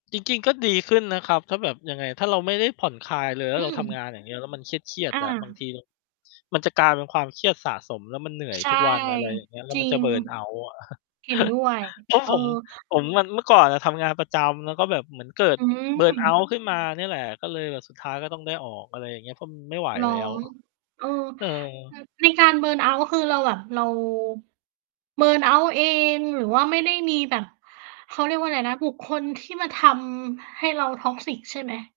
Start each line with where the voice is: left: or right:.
left: จริง ๆ ก็ดีขึ้นนะครับ ถ้าแบบ ยังไง ถ้าเราไม่ได้ผ่อนคลายเลยแล
right: อ
left: ้
right: ื
left: วเราทำ
right: ม
left: งาน อย่างเงี้ย แล้วมันเครียด
right: อ
left: ๆ อะ บางท
right: า
left: ี มันจะกลายเป็นความเครียดสะสม แล้วมันเหนื่อย
right: ใช่
left: ทุกวัน อะไรอย่างเงี้ย แล้
right: จ
left: ว
right: ร
left: ม
right: ิ
left: ันจะ
right: ง
left: เบิร์นเอาต์ อะ
right: เห็นด้วย
left: เพราะ
right: เอ
left: ผ
right: อ
left: ม ผมมัน เมื่อก่อนอะทำงานประจำ แล้วก็แบบเหมือนเกิด
right: อื
left: เบ
right: ม
left: ิร์นเอาต์ ขึ้นมาเนี่ยแหละ ก็เลยแบบสุดท้ายก็ต้องได้ออก อะไรอย่างเงี้ย เพราะมันไม่ไหว
right: เหรอ?
left: แล้ว
right: เออ อ
left: เออ
right: ในการ เบิร์นเอาต์ คือเราแบบ เรา เบิร์นเอาต์ เอง หรือว่าไม่ได้มีแบบ เขาเรียกว่าอะไรนะ บุคคลที่มาทำให้เรา toxic ใช่ไหม?